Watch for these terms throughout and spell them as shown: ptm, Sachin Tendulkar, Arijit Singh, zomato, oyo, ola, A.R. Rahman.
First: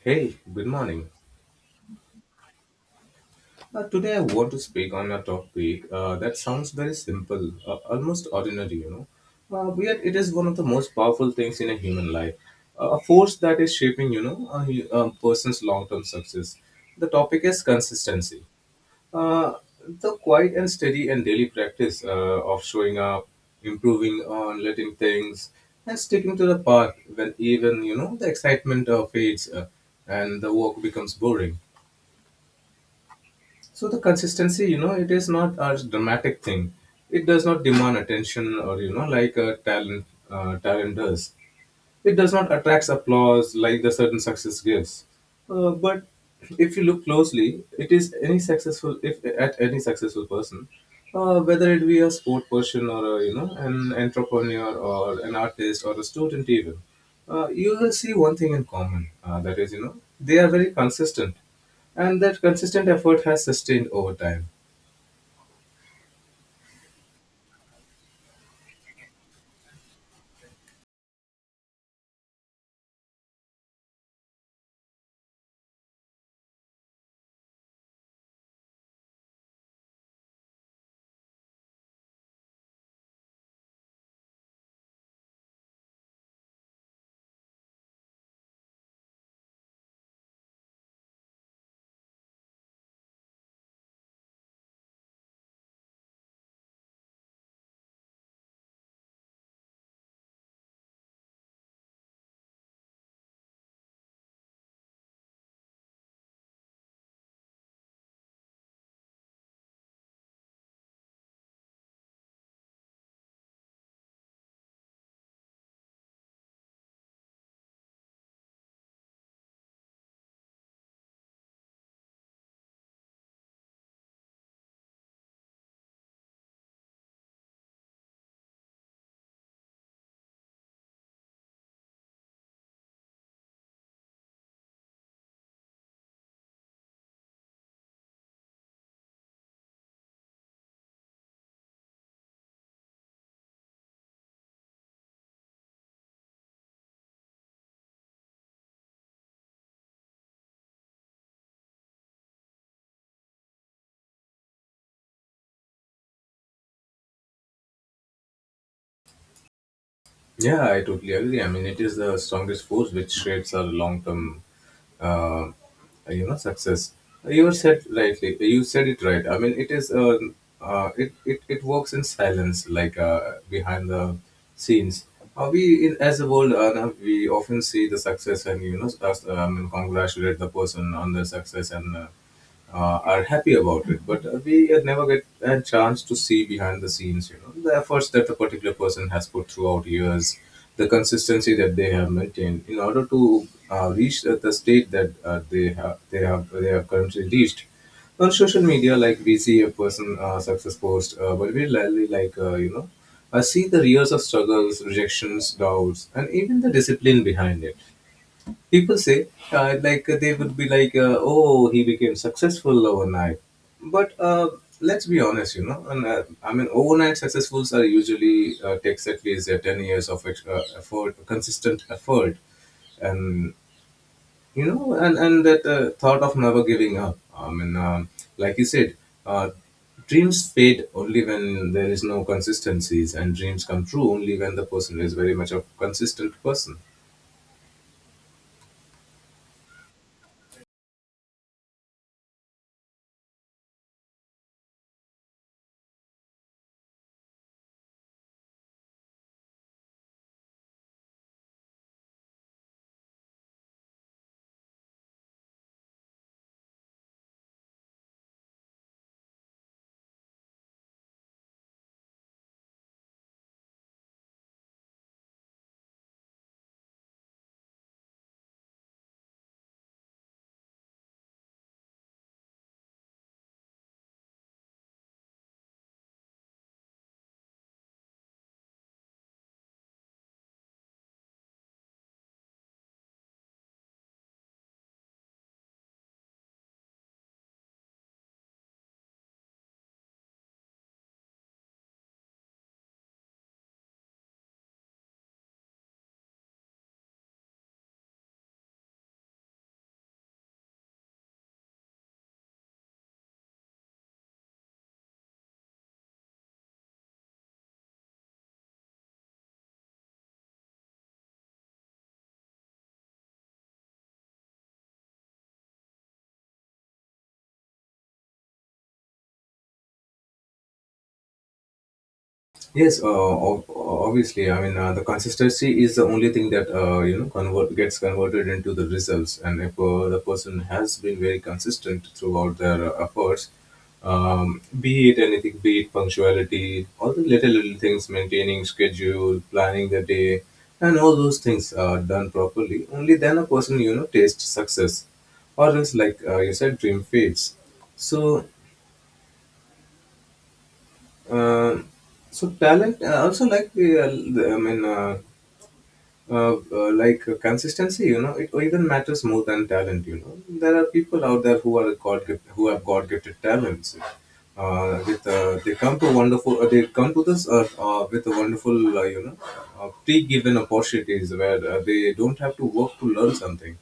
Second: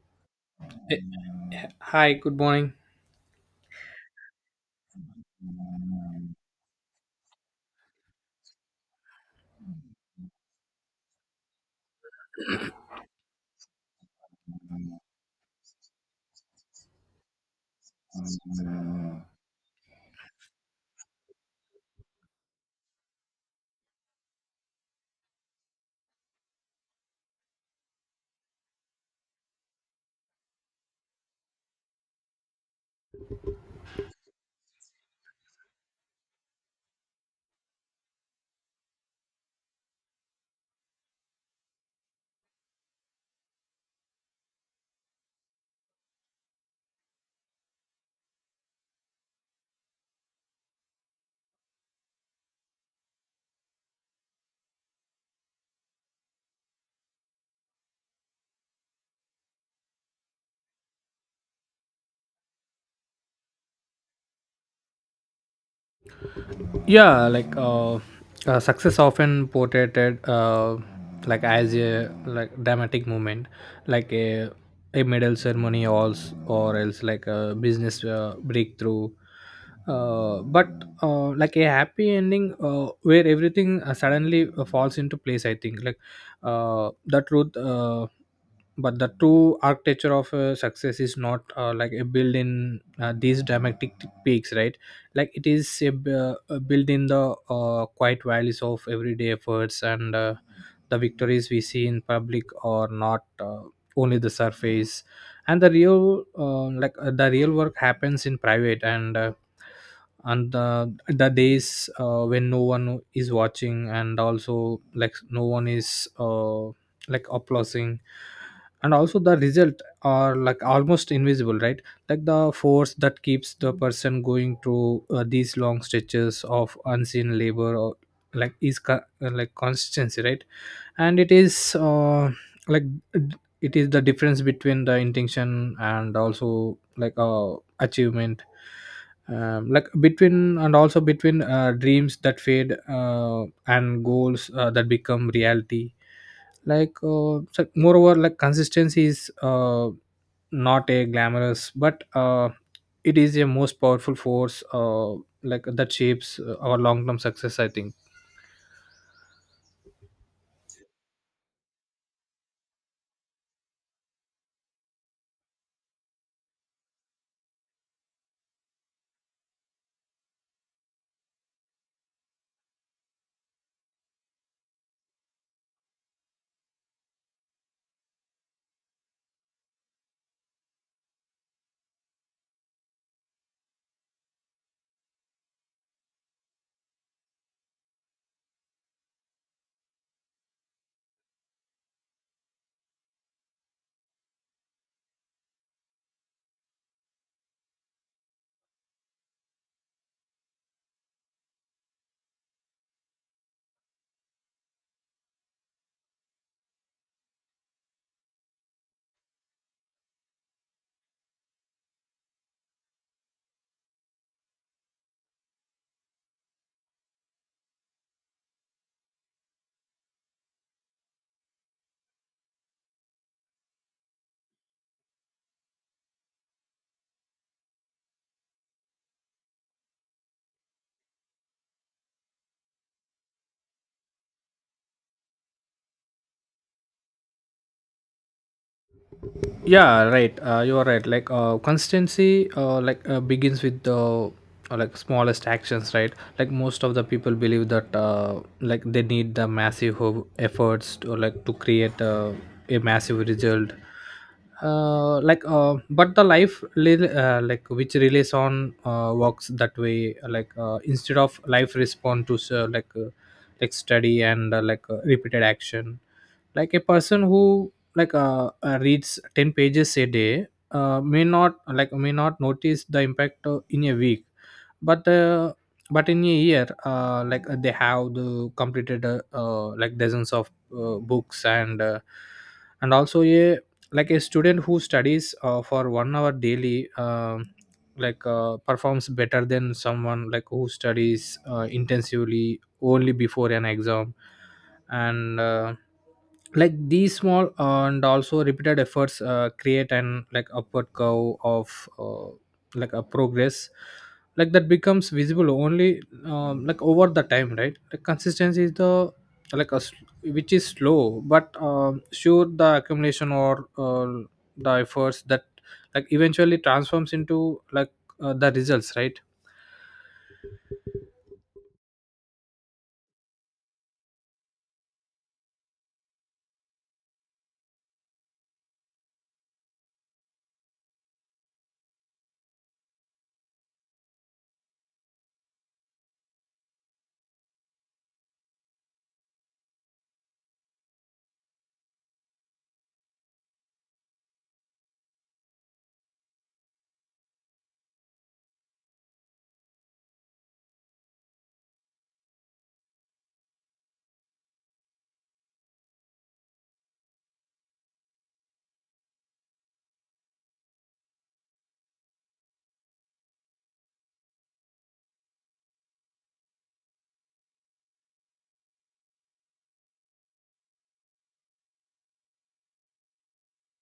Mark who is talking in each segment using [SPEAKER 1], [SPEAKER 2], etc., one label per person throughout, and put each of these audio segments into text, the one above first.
[SPEAKER 1] Hey, good
[SPEAKER 2] Eh,
[SPEAKER 1] morning.
[SPEAKER 2] Hi, good morning.
[SPEAKER 1] Today I want to speak on a topic that sounds very simple, almost ordinary, you know, but yet it is one of the most powerful things in a human life, a force that is shaping, you know, a person's long-term success. The topic is consistency. Uh, the quiet and steady and daily practice of showing up, improving on letting things, and sticking to the path when even, you know, the excitement fades and the work becomes boring. So the consistency, you know, it is not a dramatic thing. It does not demand attention or you know, like a talent does. It does not attract applause like the certain success gives. But if you look closely, it is any successful if at any successful person, whether it be a sport person or a, you know, an entrepreneur or an artist or a student even, you will see one thing in common. That is, you know, they are very consistent, and that consistent effort has sustained over time.
[SPEAKER 2] Yeah, like success often portrayed, uh, like as a like dramatic moment, like a medal ceremony, or or else like a business breakthrough. But like a happy ending where everything suddenly falls into place. I think like the truth. But the true architecture of success is not like a build in these dramatic peaks, right? Like it is built in the quiet values of everyday efforts, and the victories we see in public are not only the surface, and the real like the real work happens in private, and the days when no one is watching, and also like no one is like applauding, and also the result are like almost invisible, right? Like the force that keeps the person going through these long stretches of unseen labor, or like is like consistency, right? And it is like it is the difference between the intention, and also like achievement. Like between, and also between dreams that fade and goals that become reality. Like so moreover like consistency is not a glamorous, but it is a most powerful force, like that shapes our long-term success, I think.
[SPEAKER 1] Yeah, I totally agree. I mean, it is the strongest force which shapes our long-term uh, uh, you know, success. You said it right. I mean, it is it works in silence like uh, behind the scenes. As a world, we often see the success and you know congratulate the person on their success and are happy about it, but we never get a chance to see behind the scenes, you know, the efforts that a particular person has put throughout years, the consistency that they have maintained in order to reach the state that they have currently reached. On social media, like we see a person success post, but we rarely like, you know, see the years of struggles, rejections, doubts, and even the discipline behind it. People say, like, they would be like, oh, he became successful overnight. But let's be honest, you know, and, I mean, overnight successfuls are usually takes at least 10 years of effort, consistent effort. And, you know, and that thought of never giving up. I mean, like you said, uh, dreams fade only when there is no consistencies, and dreams come true only when the person is very much a consistent person.
[SPEAKER 2] Yeah, right, you are right. Like consistency, begins with the like smallest actions, right? Like most of the people believe that like they need the massive efforts to like to create a massive result. But the life like which relies on works that way, like instead of life respond to like study, and repeated action. Like a person who like reads 10 pages a day may not notice the impact in a week, but uh, but in a year, they have the completed like dozens of books, and also a like a student who studies for one hour daily, like performs better than someone like who studies intensively only before an exam. And like these small and also repeated efforts create an like upward curve of like a progress, like that becomes visible only, like over the time, right? Like consistency is the like which is slow but sure, the accumulation or the efforts that like eventually transforms into like the results, right?
[SPEAKER 1] Yes, ob- obviously. I mean, the consistency is the only thing that, you know, convert gets converted into the results. And if the person has been very consistent throughout their efforts, be it anything, be it punctuality, all the little things, maintaining schedule, planning the day, and all those things are done properly. Only then a person, you know, tastes success, or else like, you said, dream fades. So uh, so talent also like the I mean like consistency, you know, it even matters more than talent. You know, there are people out there who are god gift, who have god gifted talents, with they come to wonderful they come to this earth with a wonderful, you know, pre-given opportunities where they don't have to work to learn something.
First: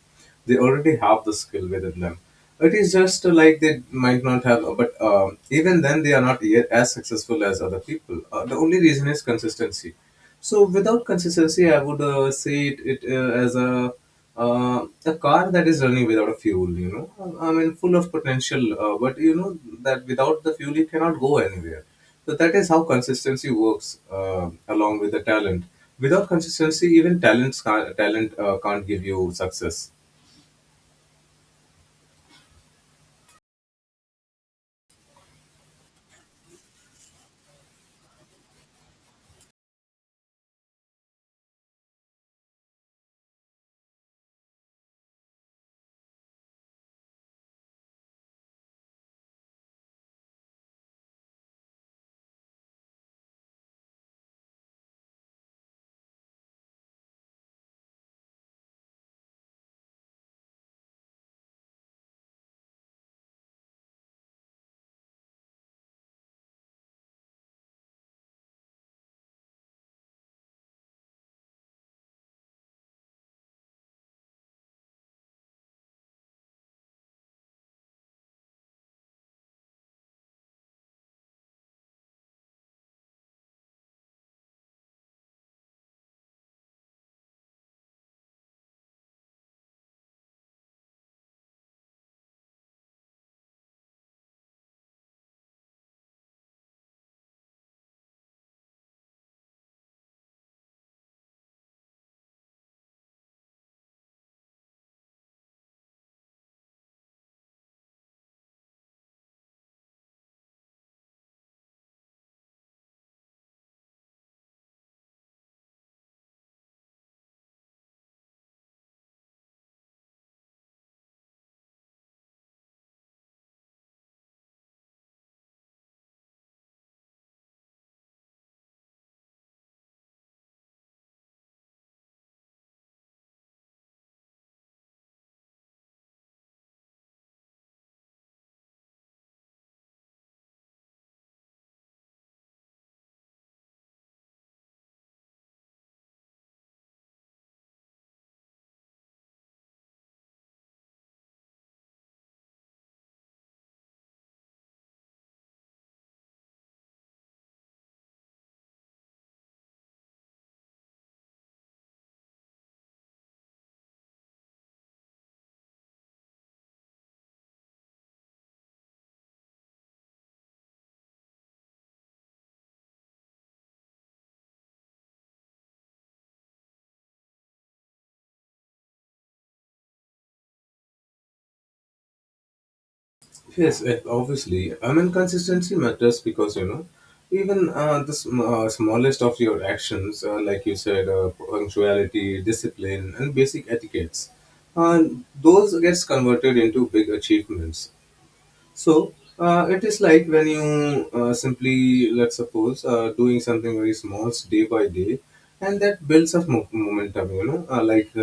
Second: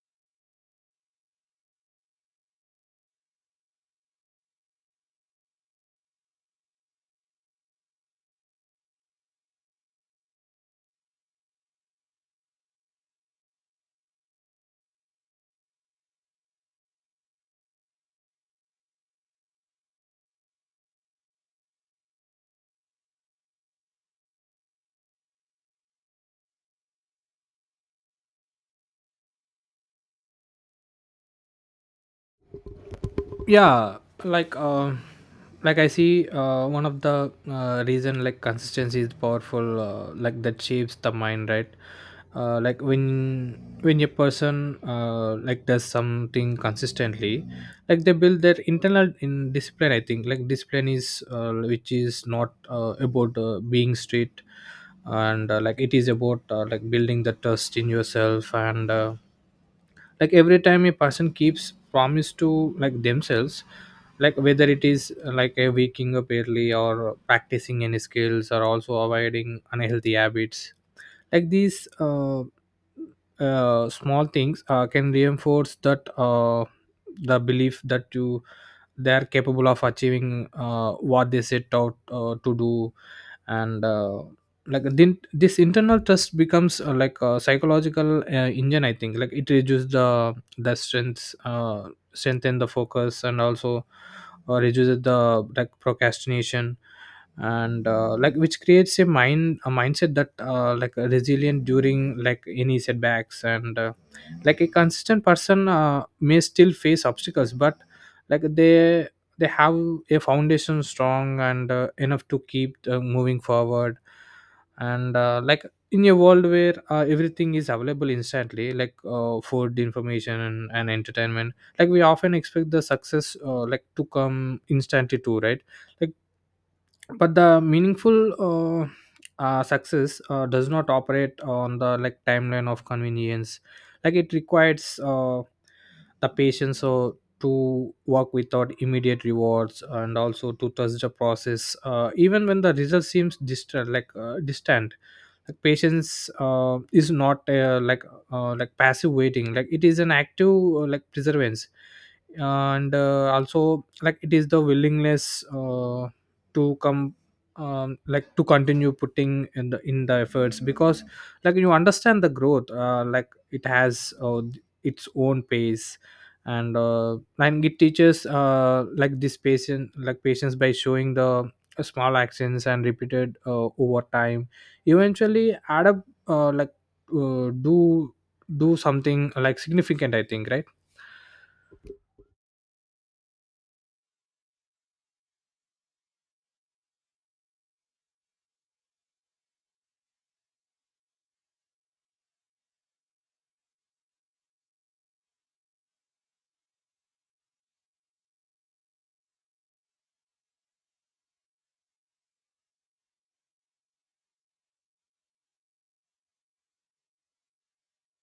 [SPEAKER 1] They already have the skill within them. It is just, like, they might not have, but even then they are not yet as successful as other people. Uh, the only reason is consistency. So without consistency, I would see it it as a, a car that is running without a fuel. You know, I mean, full of potential, but you know, that without the fuel, it cannot go anywhere. So that is how consistency works, along with the talent. Without consistency, even talent can't give you success.
[SPEAKER 2] Yeah, like uh, like I see one of the reason like consistency is powerful, like that shapes the mind, right? Like when a person like does something consistently, like they build their internal in discipline, I think. Like discipline is which is not about being strict, and like it is about like building the trust in yourself, and like every time a person keeps promise to like themselves, like whether it is like a waking up early, or practicing any skills, or also avoiding unhealthy habits. Like these small things can reinforce that the belief that you they are capable of achieving what they set out to do. And like then this internal trust becomes like a psychological engine, I think. Like it reduces the strengths strengthen the focus, and also reduces the like procrastination, and like which creates a mindset that like resilient during like any setbacks, and like a consistent person may still face obstacles, but like they have a foundation strong and enough to keep moving forward. And like in a world where everything is available instantly, like food, information, and entertainment, like we often expect the success like to come instantly too, right? Like but the meaningful success does not operate on the like timeline of convenience. Like it requires the patience so to work without immediate rewards, and also to trust the process even when the result seems distant, like distant. Like patience is not like passive waiting, like it is an active like perseverance, and also like it is the willingness to come, like to continue putting in the efforts, because like you understand the growth, like it has its own pace. And and it teaches like this patient like patience by showing the small actions and repeated over time eventually add up uh, like uh, do do something like significant, I think, right?
[SPEAKER 1] Yes, eh, obviously. I mean, consistency matters because, you know, even smallest of your actions, like you said, punctuality, discipline, and basic etiquettes, uh, those gets converted into big achievements. So it is like when you simply, let's suppose, doing something very small day by day, and that builds up momentum, you know, like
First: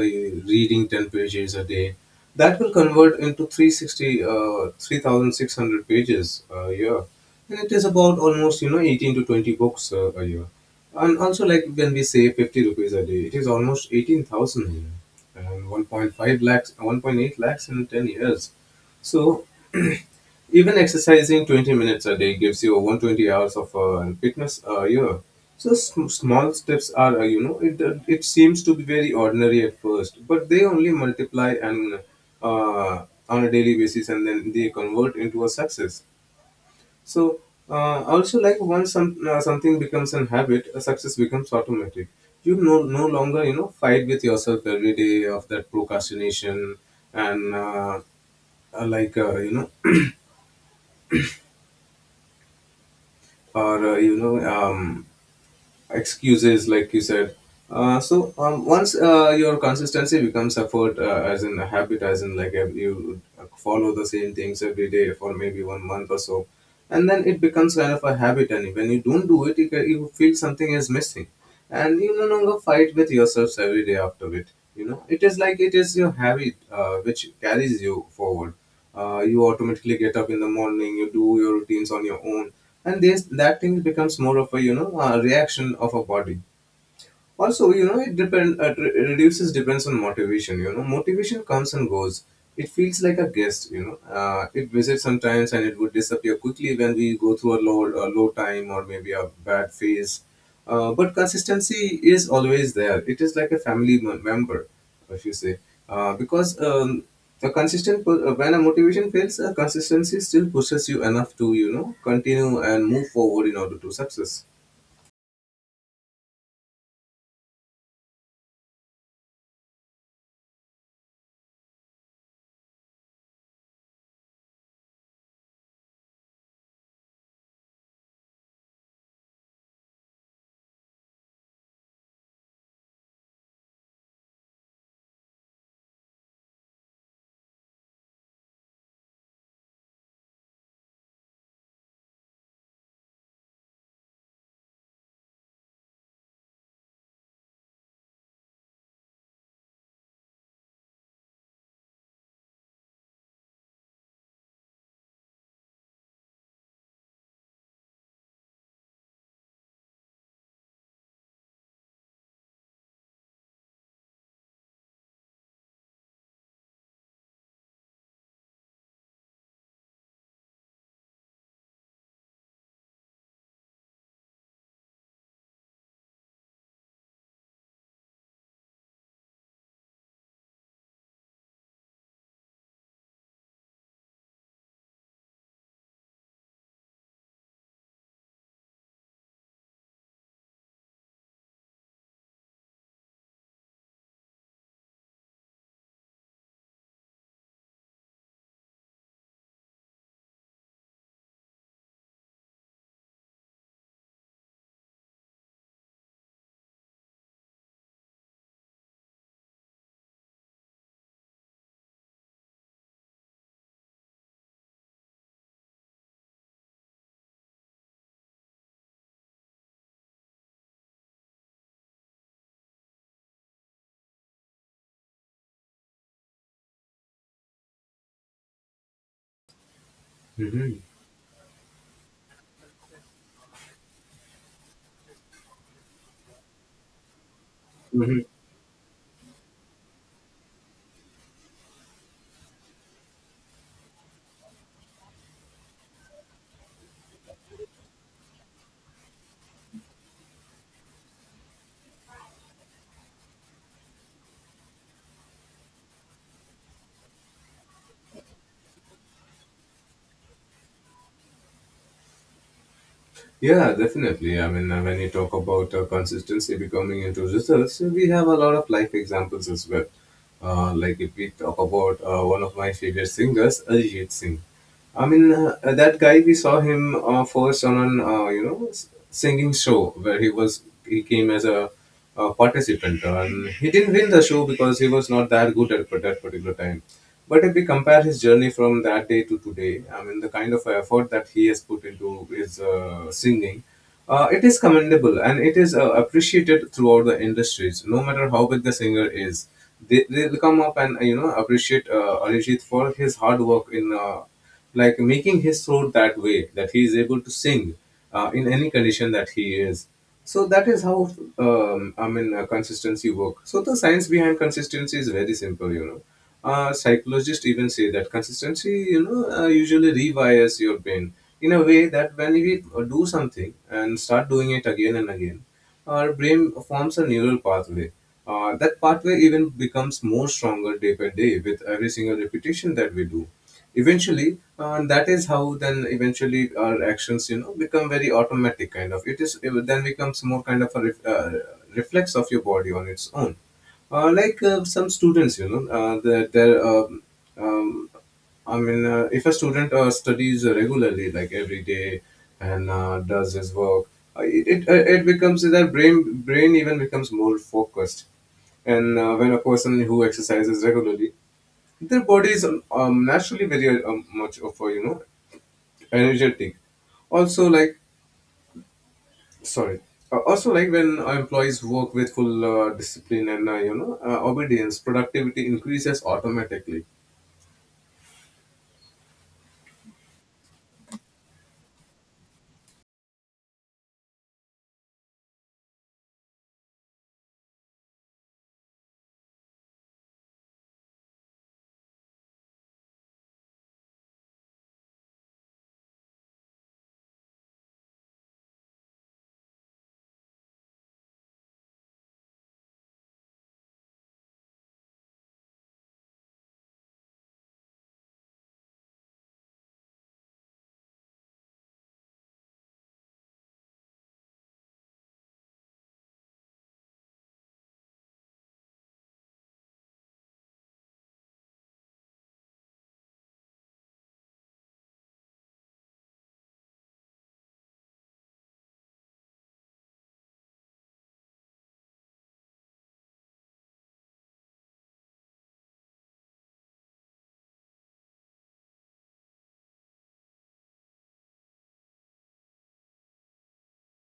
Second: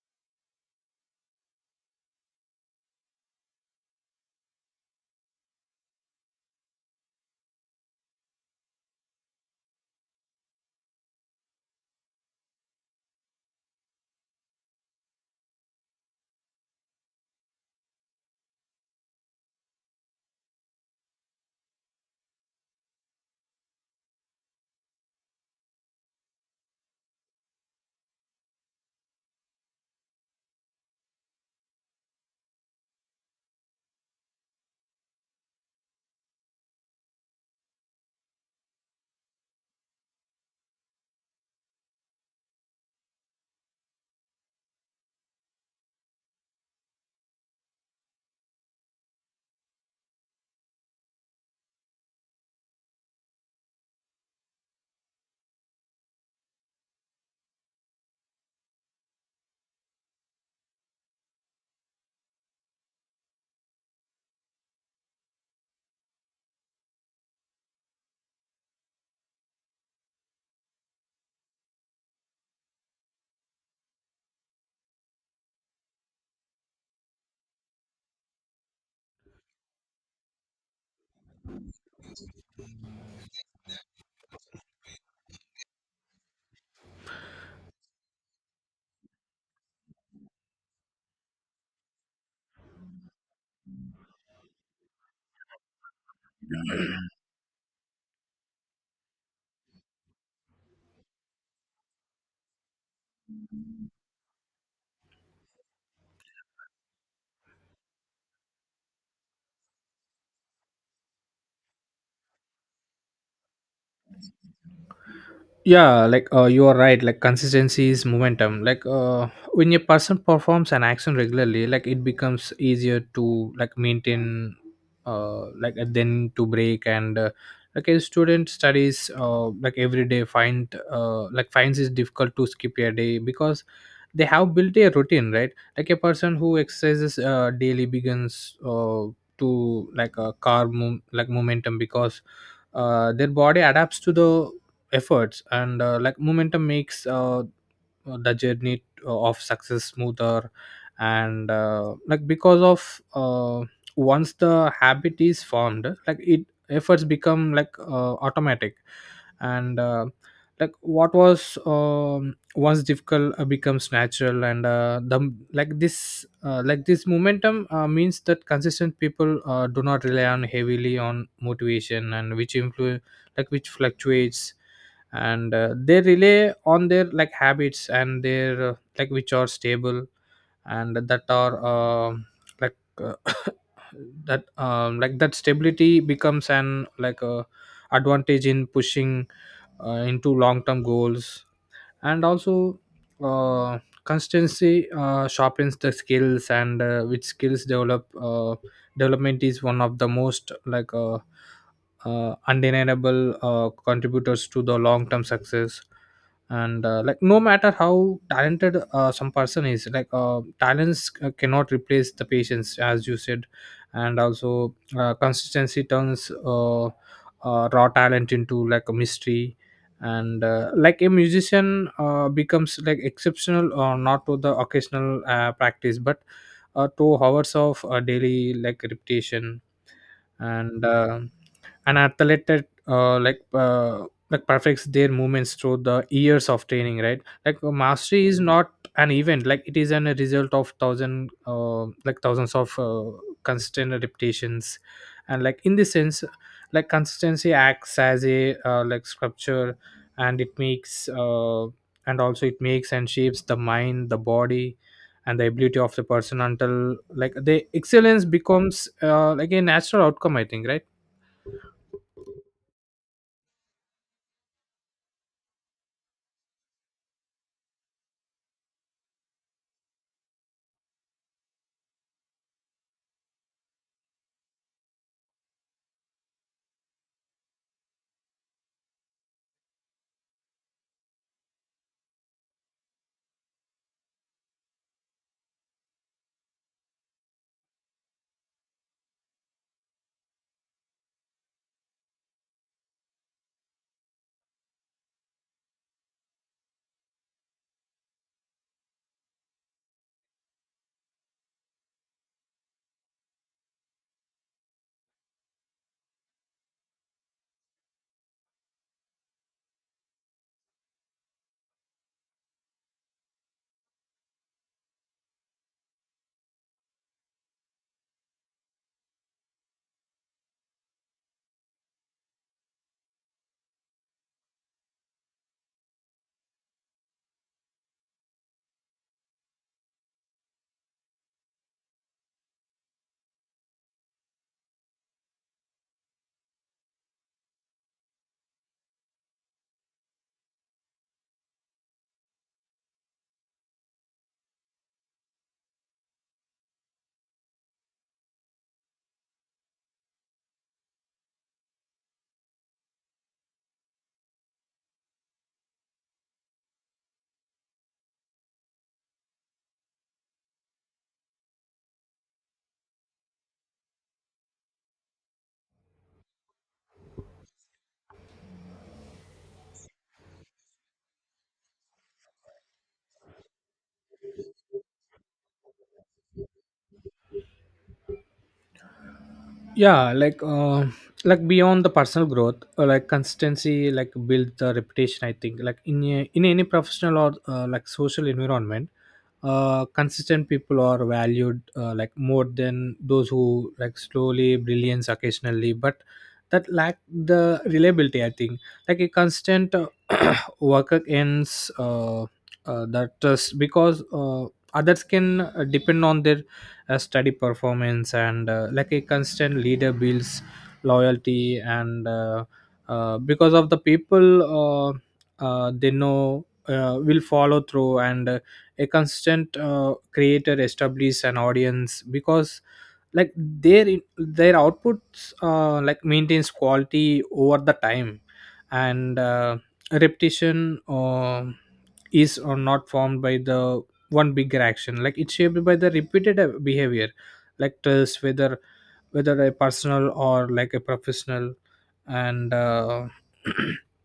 [SPEAKER 1] reading 10 pages a day. That will convert into 3,600 pages a year. And it is about almost, you know, 18 to 20 books a year. And also, like when we say 50 rupees a day, it is almost 18,000 a year and 1.5 lakhs, 1.8 lakhs in 10 years. So even exercising 20 minutes a day gives you 120 hours of fitness a year. So small steps are, you know, it, it seems to be very ordinary at first, but they only multiply and, on a daily basis, and then they convert into a success. So also, like once some, something becomes an habit, a success becomes automatic. You no longer, you know, fight with yourself every day of that procrastination and, like, you know, or, you know, excuses, like you said. Uh, so, once your consistency becomes effort as in a habit, as in like, you follow the same things every day for maybe 1 month or so, and then it becomes kind of a habit, and when you don't do it, you you feel something is missing, and you no longer fight with yourselves every day after it. You know, it is like it is your habit which carries you forward. Uh, you automatically get up in the morning, you do your routines on your own, and this that thing becomes more of a, you know, a reaction of a body. Also, you know, reduces depends on motivation. You know, motivation comes and goes. It feels like a guest, you know, it visits sometimes and it would disappear quickly when we go through a low time or maybe a bad phase. Uh, but consistency is always there. It is like a family member, if you say. Uh, because, when a motivation fails, a consistency still pushes you enough to, you know, continue and move forward in order to success.
[SPEAKER 2] Yeah, like you are right, like consistency is momentum, like when a person performs an action regularly, like it becomes easier to like maintain then to break. And like a student studies like every day, finds it difficult to skip a day, because they have built a routine, right? Like a person who exercises daily begins to like a car move like momentum, because their body adapts to the efforts, and like momentum makes the journey of success smoother. And like because of once the habit is formed, like it efforts become like automatic. And like what was, once difficult becomes natural. And the like this momentum means that consistent people do not rely on heavily on motivation, and which influ like which fluctuates, and they rely on their like habits, and their like which are stable, and that are, like that like that stability becomes an like a advantage in pushing into long term goals. And also uh, consistency sharpens the skills, and which skills develop development is one of the most like undeniable contributors to the long term success. And like no matter how talented some person is, like talents cannot replace the patience, as you said. And also consistency turns raw talent into like a mystery. And like a musician becomes like exceptional or not to the occasional practice, but to hours of daily like repetition.
[SPEAKER 1] Mhm.
[SPEAKER 2] And an athlete that like perfects their movements through the years of training, right? Like mastery is not an event, like it is a result of thousands of consistent repetitions. And like in this sense, like consistency acts as a like sculpture, and it makes and also it makes and shapes the mind, the body, and the ability of the person, until like the excellence becomes like a natural outcome, I think, right?
[SPEAKER 1] Yeah, definitely. I mean, when you talk about consistency becoming into results, we have a lot of life examples as well. Like if we talk about one of my favorite singers, Arijit Singh. I mean, that guy, we saw him first on an, you know, singing show where he came as a participant. And he didn't win the show because he was not that good at that particular time. But if we compare his journey from that day to today, I mean, the kind of effort that he has put into his singing, it is commendable and it is appreciated throughout the industries. No matter how big the singer is, they will come up and, you know, appreciate Arijit for his hard work in, like making his throat that way that he is able to sing in any condition that he is. So that is how, I mean, consistency work. So the science behind consistency is very simple, you know. Psychologists even say that consistency, you know, usually rewires your brain in a way that when we do something and start doing it again and again, our brain forms a neural pathway. That pathway even becomes more stronger day by day with every single repetition that we do. Eventually, that is how, then, eventually our actions, you know, become very automatic kind of. It is, it then becomes more kind of a reflex of your body on its own. Uh, like some students, you know, um, um, I mean, if a student studies regularly, like every day, and does his work, it it, it becomes their brain brain even becomes more focused. And when a person who exercises regularly, their body is, naturally very, much of a, you know, energetic. Also, like, sorry. Also, like when our employees work with full discipline and, you know, obedience, productivity increases automatically.
[SPEAKER 2] Yeah, like beyond the personal growth, like consistency like build the reputation, I think. Like in any professional or like social environment, consistent people are valued like more than those who like slowly brilliance occasionally, but that lack the reliability, I think. Like a constant worker ends that just because others can depend on their study performance, and like a constant leader builds loyalty, and because of the people uh, they know will follow through, and a constant creator establish an audience, because like their outputs like maintains quality over the time. And repetition is or not formed by the one bigger action, like it's shaped by the repeated behavior. Like trust, whether a personal or like a professional. And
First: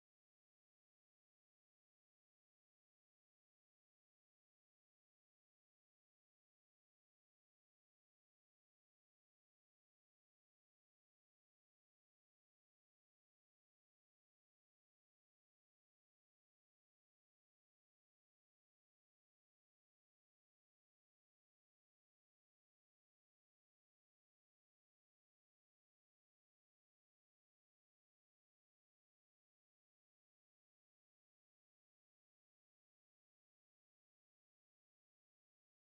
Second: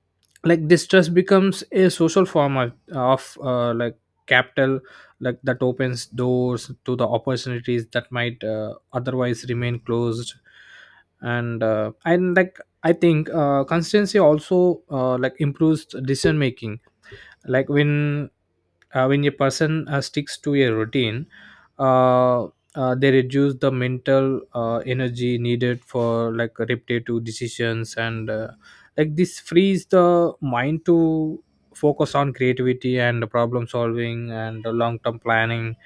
[SPEAKER 2] like distress becomes a social form of like capital, like that opens doors to the opportunities that might otherwise remain closed. And and like I think consistency also like improves decision making. Like when a person sticks to a routine, uh, they reduce the mental energy needed for like repetitive decisions, and like this frees the mind to focus on creativity, and problem solving, and long term planning.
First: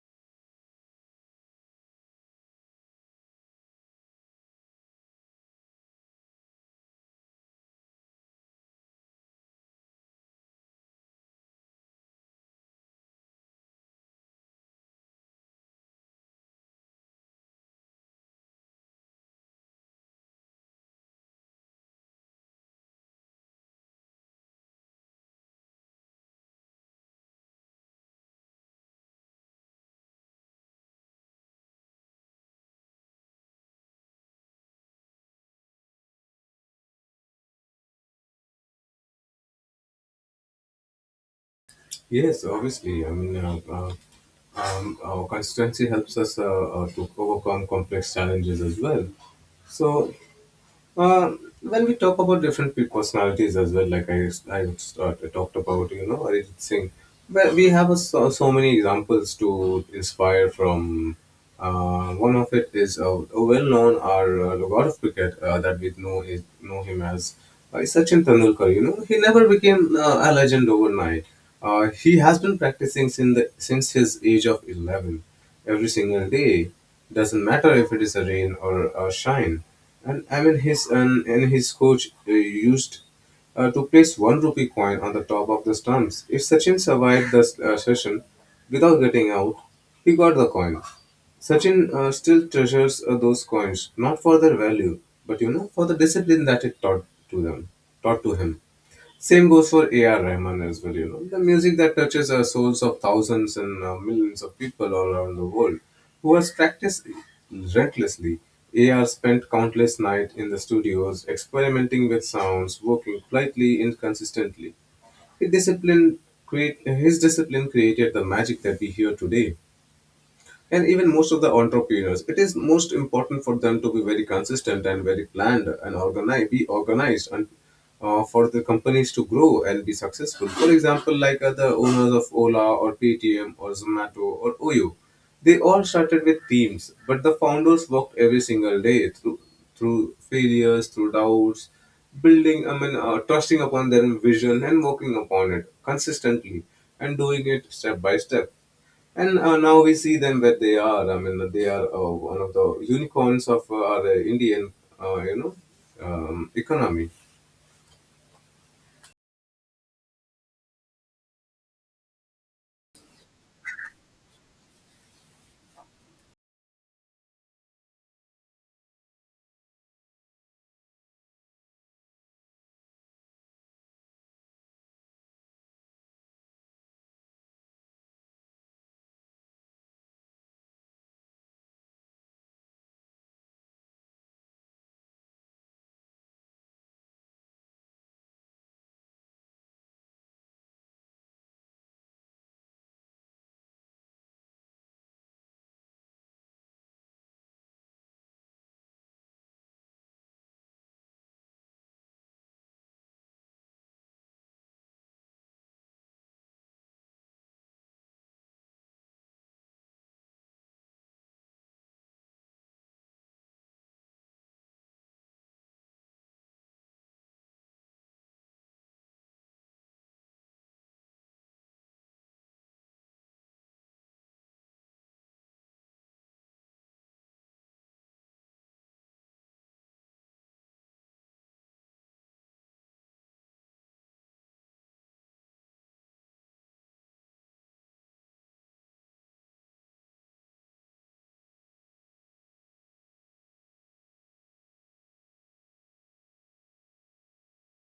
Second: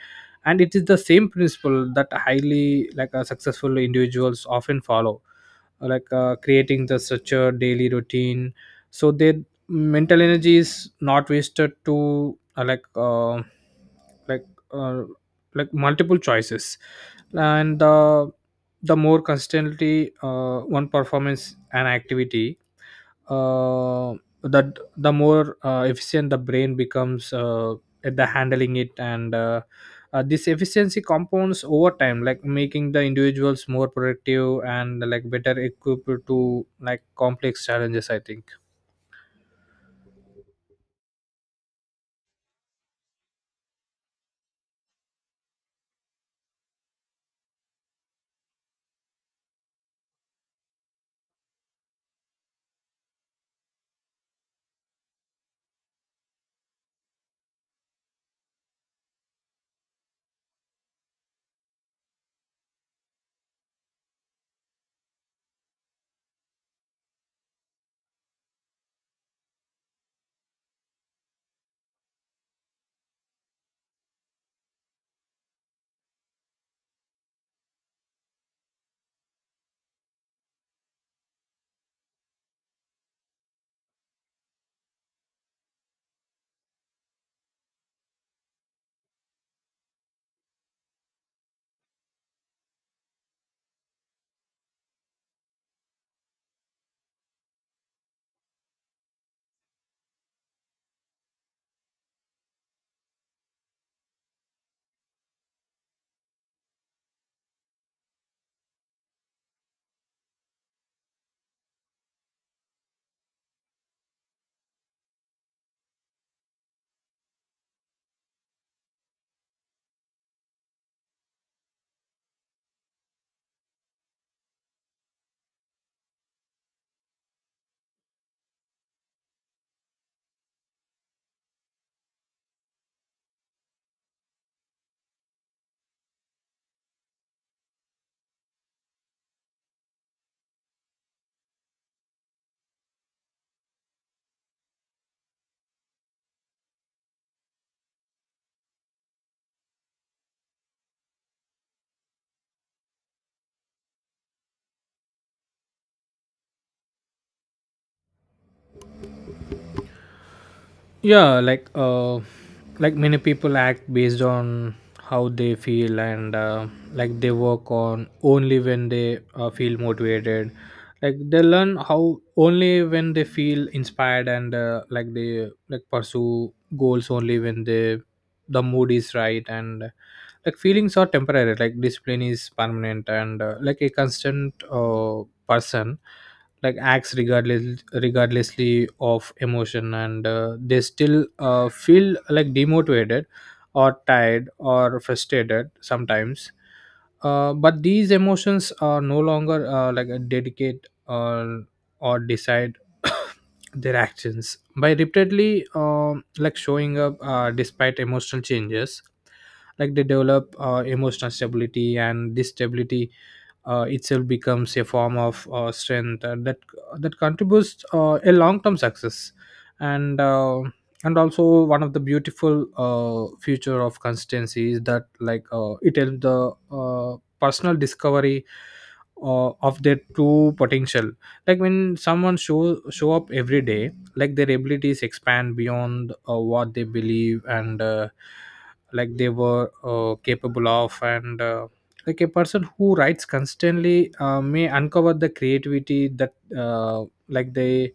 [SPEAKER 2] And it is the same principle that highly like successful individuals often follow, like creating the structured daily routine, so their mental energy is not wasted to like uh, like multiple choices. And the more consistently one performance an activity, uh, that the more efficient the brain becomes at the handling it, and this efficiency compounds over time, like making the individuals more productive, and like better equipped to like complex challenges I think
[SPEAKER 1] Yes, obviously. I mean, our consistency helps us to overcome complex challenges as well. So, Uh, when we talk about different personalities as well, like I talked about, you know, Arijit Singh, well, we have a, so many examples to inspire from. One of it is a well-known or the god of cricket that we know him as Sachin Tendulkar. You know, he never became a legend overnight. He has been practicing since since his age of 11, every single day. Doesn't matter if it is a rain or a shine, and I mean, his and his coach used to place one rupee coin on the top of the stumps. If Sachin survived the session without getting out, he got the coin. Sachin still treasures those coins, not for their value, but for the discipline that it taught to them, taught to him. Same goes for A.R. Rahman as well, you know. The music that touches the souls of thousands and millions of people all around the world, who has practiced recklessly. A.R. spent countless nights in the studios experimenting with sounds, working quietly, inconsistently. His discipline created the magic that we hear today. And even most of the entrepreneurs, it is most important for them to be very consistent and very planned and organized and for the companies to grow and be successful. For example, like the owners of ola or ptm or zomato or oyo, they all started with teams, but the founders worked every single day through failures, through doubts, building, trusting upon their vision and working upon it consistently and doing it step by step. And now we see them where they are. I mean, they are one of the unicorns of our Indian, uh, you know, economy.
[SPEAKER 2] Yeah, like like many people act based on how they feel, and like they work on only when they feel motivated, like they learn how only when they feel inspired, and like they like pursue goals only when the mood is right, and like feelings are temporary, like discipline is permanent, and like a constant person like acts regardlessly of emotion, and they still feel like demotivated or tired or frustrated sometimes. But these emotions are no longer like a dedicate or decide their actions. By repeatedly like showing up despite emotional changes, like they develop emotional stability, and this stability itself becomes a form of strength that contributes a long-term success. And uh, and also, one of the beautiful future of consistency is that it helps the personal discovery of their true potential. Like when someone show up every day, like their abilities expand beyond what they believe and like they were capable of. And Like a person who writes constantly may uncover the creativity that like they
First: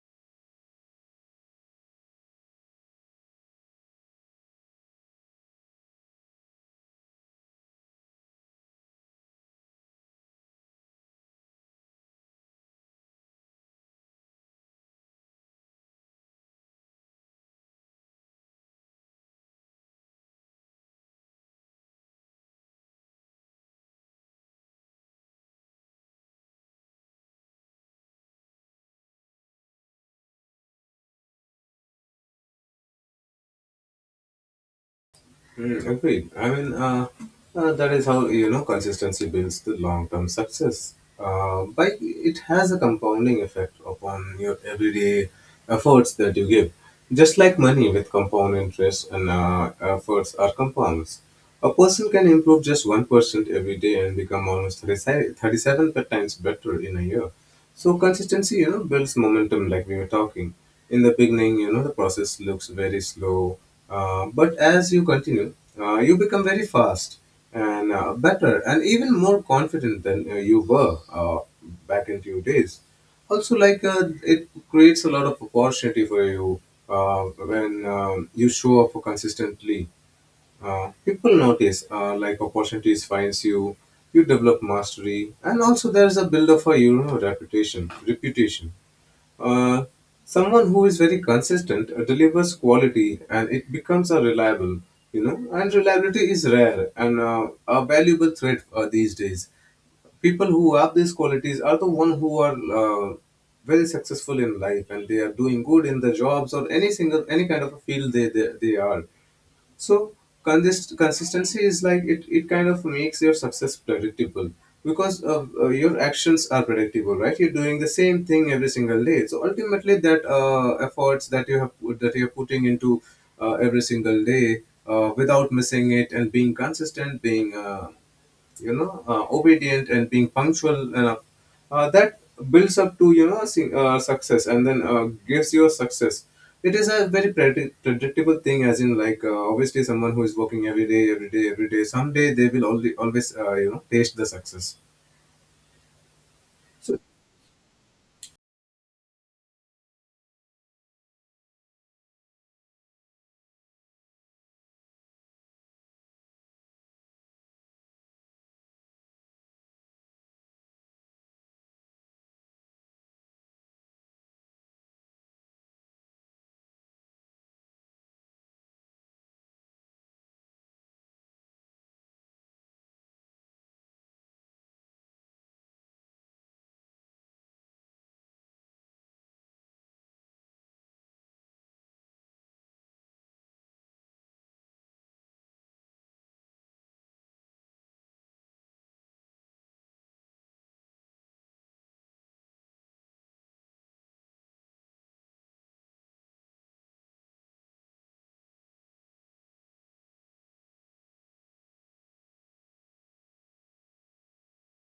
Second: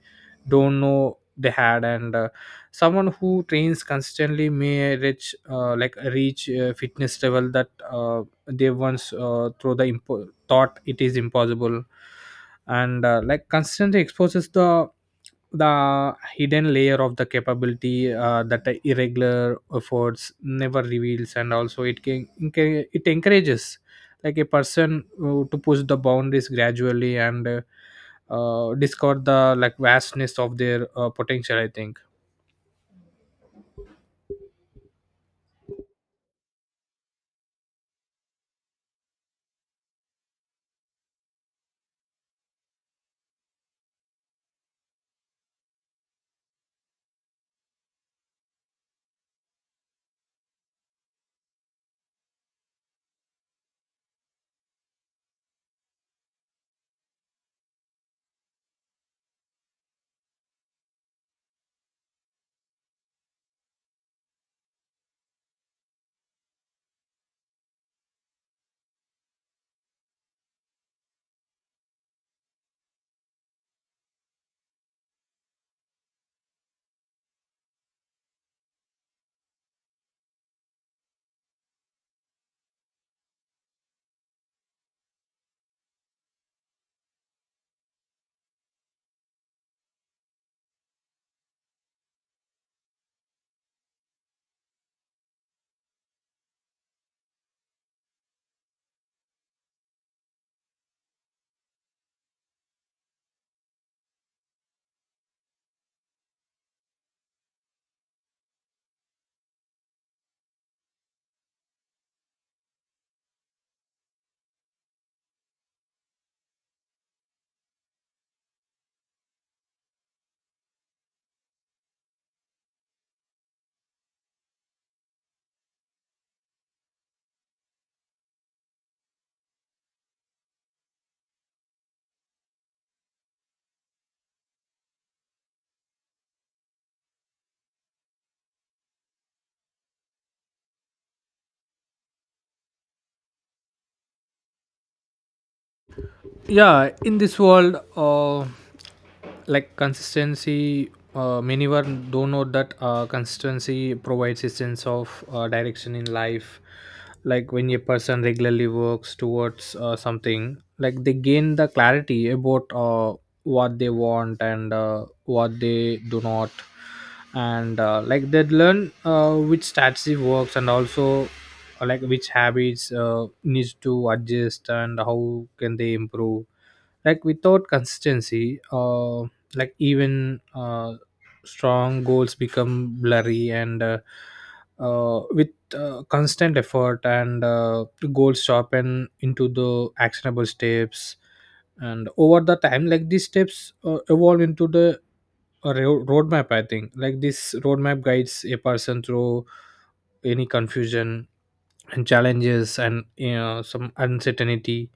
[SPEAKER 2] don't know they had, and someone who trains constantly may reach fitness level that they once thought it is impossible, and like constantly exposes the hidden layer of the capability that the irregular efforts never reveals. And also it can, it encourages like to push the boundaries gradually, and discover the like vastness of their potential, I think.
[SPEAKER 1] Mm, agreed. I mean, that is how, you know, consistency builds the long-term success. But it has a compounding effect upon your everyday efforts that you give. Just like money with compound interest, and efforts are compounds. A person can improve just 1% every day and become almost 37% times better in a year. So consistency, you know, builds momentum like we were talking. In the beginning, you know, the process looks very slow, but as you continue, you become very fast and better and even more confident than you were back in few days. Also, it creates a lot of opportunity for you uh, when you show up consistently. Uh, people notice, like opportunities finds you. You develop mastery, and also there's a build of, a you know, reputation. Uh, someone who is very consistent delivers quality and it becomes a reliable, you know. And reliability is rare and a valuable threat these days. People who have these qualities are the one who are very successful in life, and they are doing good in the jobs or any single any kind of a field they are. So consistency is like, it kind of makes your success predictable, because your actions are predictable, right? You're doing the same thing every single day. So ultimately, that efforts that you have put, that you're putting into every single day without missing it and being consistent, being obedient and being punctual enough, that builds up to, you know, success, and then gives you a success. It is a very predictable thing, as in like, obviously someone who is working every day, someday they will only always taste the success.
[SPEAKER 2] Yeah, in this world, like consistency, many were don't know that consistency provides a sense of direction in life. Like when a person regularly works towards something, like they gain the clarity about what they want and what they do not, and like they learn which strategy works, and also like which habits needs to adjust and how can they improve. Like without consistency, like even strong goals become blurry, and with constant effort, and the goals sharpen into the actionable steps, and over the time like these steps evolve into the roadmap, I think. Like this roadmap guides a person through any confusion and challenges and, you know, some uncertainty.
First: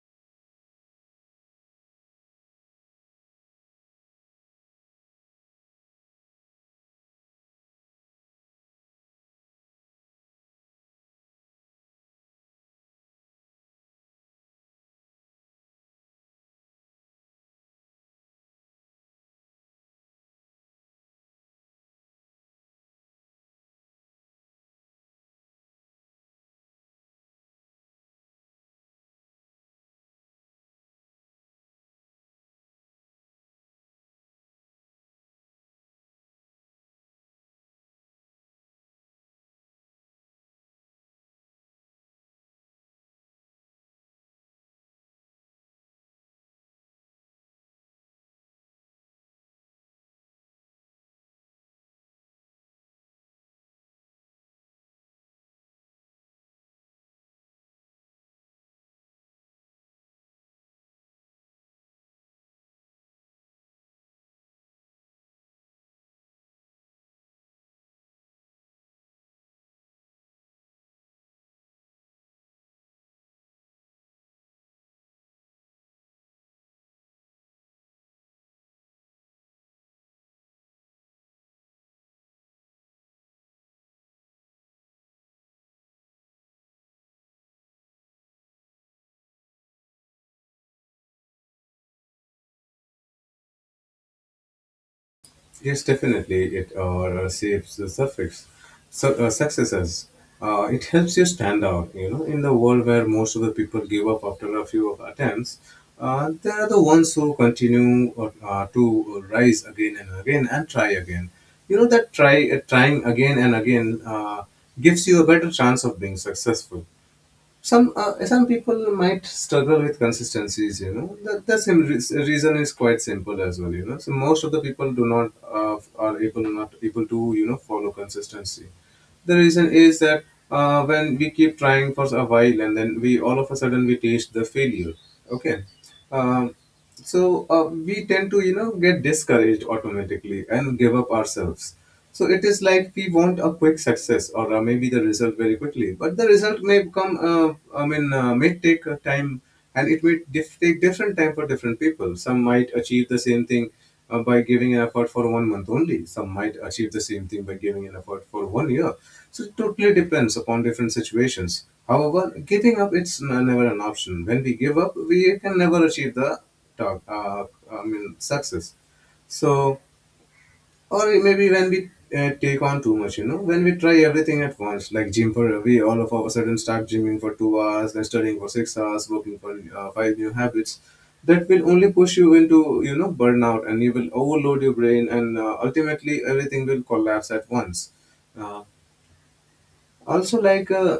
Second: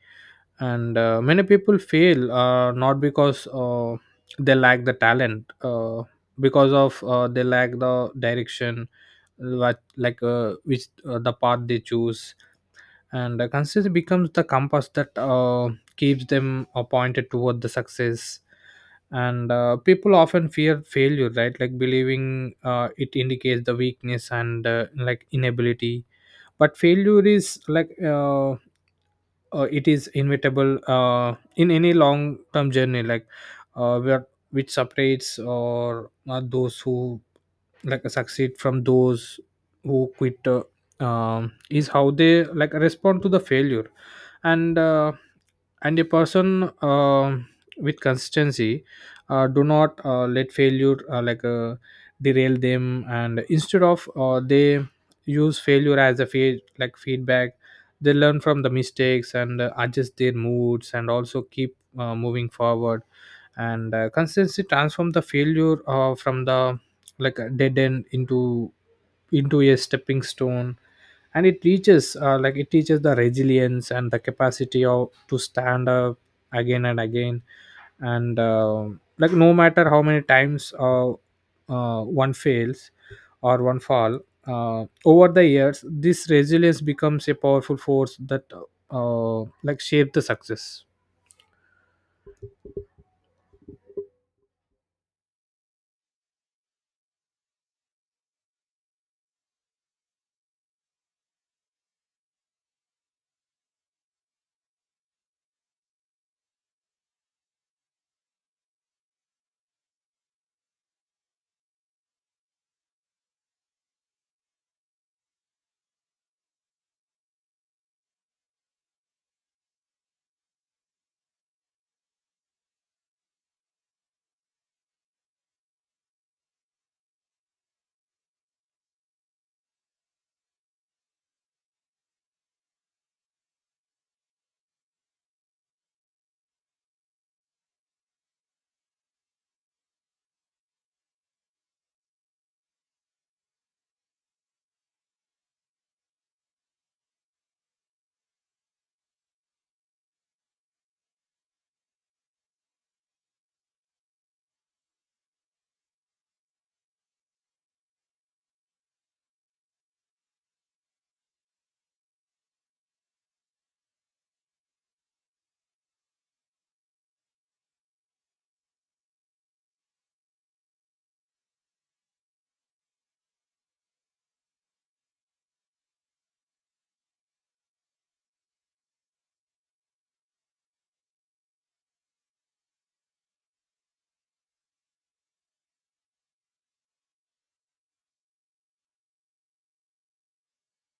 [SPEAKER 2] And many people fail not because they lack the talent, because of they lack the direction. Like which the path they choose, and consistency becomes the compass that keeps them pointed toward the success. And people often fear failure, right, like believing it indicates the weakness and like inability. But failure is like it is inevitable in any long term journey. Where, which separates or those who like succeed from those who quit, is how they like respond to the failure. And uh, and a person with consistency do not let failure derail them, and instead of they use failure as a feedback. They learn from the mistakes and adjust their moods and also keep moving forward. And consistency transform the failure from the like a dead end into a stepping stone, and it teaches like it teaches the resilience and the capacity of to stand up again and again, and like no matter how many times one fails or one fall, over the years this resilience becomes a powerful force that uh, like shape the success.
[SPEAKER 1] Yes, definitely. It saves the successes. It helps you stand out. You know, in the world where most of the people give up after a few attempts, they are the ones who continue to rise again and again and try again. You know that trying again and again gives you a better chance of being successful. Some, some people might struggle with consistencies, you know. The same reason is quite simple as well, you know. So most of the people do not are able not able to, you know, follow consistency. The reason is that when we keep trying for a while, and then we all of a sudden we taste the failure. Okay. Um, so uh, we tend to, you know, get discouraged automatically and give up ourselves. So it is like we want a quick success, or maybe the result very quickly, but the result may come, may take time, and it may take different time for different people. Some might achieve the same thing by giving an effort for one month only. Some might achieve the same thing by giving an effort for one year. So it totally depends upon different situations. However, giving up, never an option. When we give up, we can never achieve the talk, uh, success. So, or maybe when we take on too much, you know, when we try everything at once, like gym for we all of a sudden start gymming for 2 hours, then studying for 6 hours, working for five new habits, that will only push you into, you know, burnout, and you will overload your brain, and ultimately everything will collapse at once. Uh, also like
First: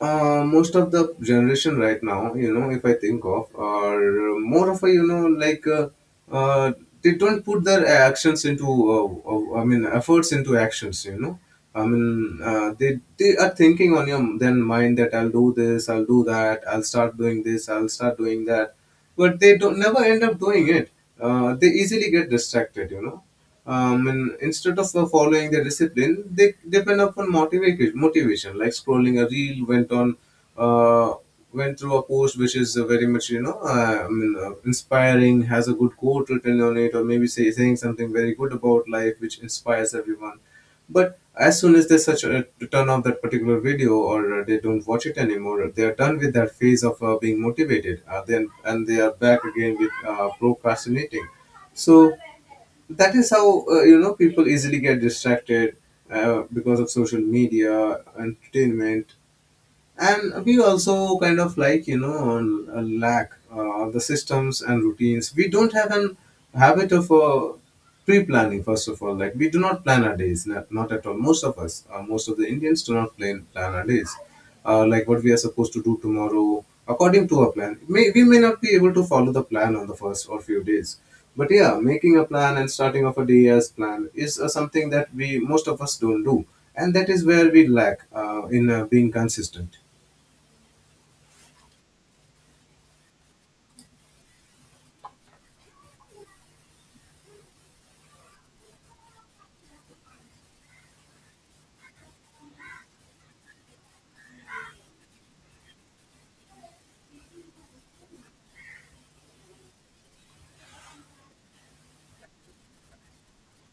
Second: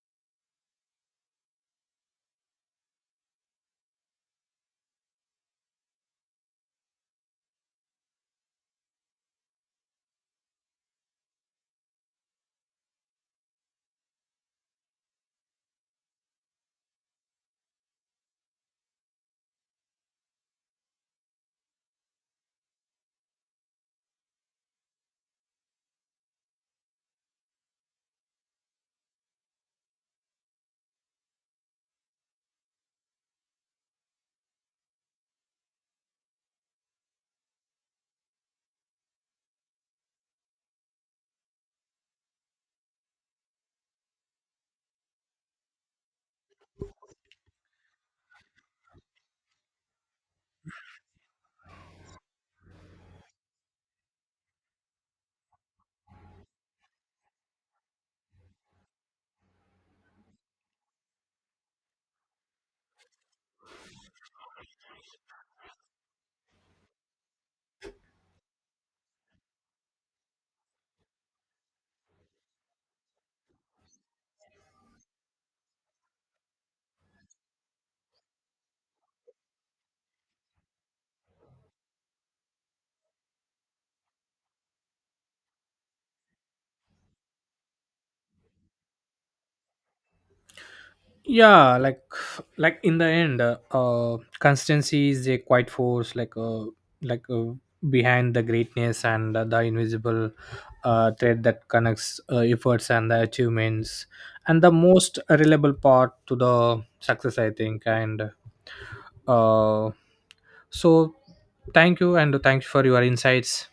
[SPEAKER 1] Most of the generation right now, you know, if I think of, are more of a, you know, uh, they don't put their actions into, uh, efforts into actions, you know. They are thinking on your then mind that I'll do this, I'll do that, I'll start doing this, I'll start doing that, but they don't never end up doing it. Uh, they easily get distracted, you know. And instead of following the discipline, they depend upon motivation. Motivation, like scrolling a reel, went on, uh, went through a post which is very much, inspiring, has a good quote written on it, or maybe saying something very good about life, which inspires everyone. But as soon as they such a turn off that particular video, or they don't watch it anymore, they are done with that phase of being motivated. Then and they are back again with procrastinating. So that is how, people easily get distracted because of social media entertainment. And we also kind of like, you know, lack the systems and routines. We don't have an habit of pre-planning. First of all, like, we do not plan our days, not at all. Most of us, most of the indians do not plan our days, like what we are supposed to do tomorrow according to our plan. We may not be able to follow the plan on the first or few days, but yeah, making a plan and starting off a day as planned is something that we most of us don't do. And that is where we lack in being consistent.
[SPEAKER 2] Yeah, like in the end, constancy is a quiet force, like behind the greatness, and the invisible thread that connects efforts and the achievements, and the most reliable part to the success, I think. And uh so thank you, and thanks for your insights.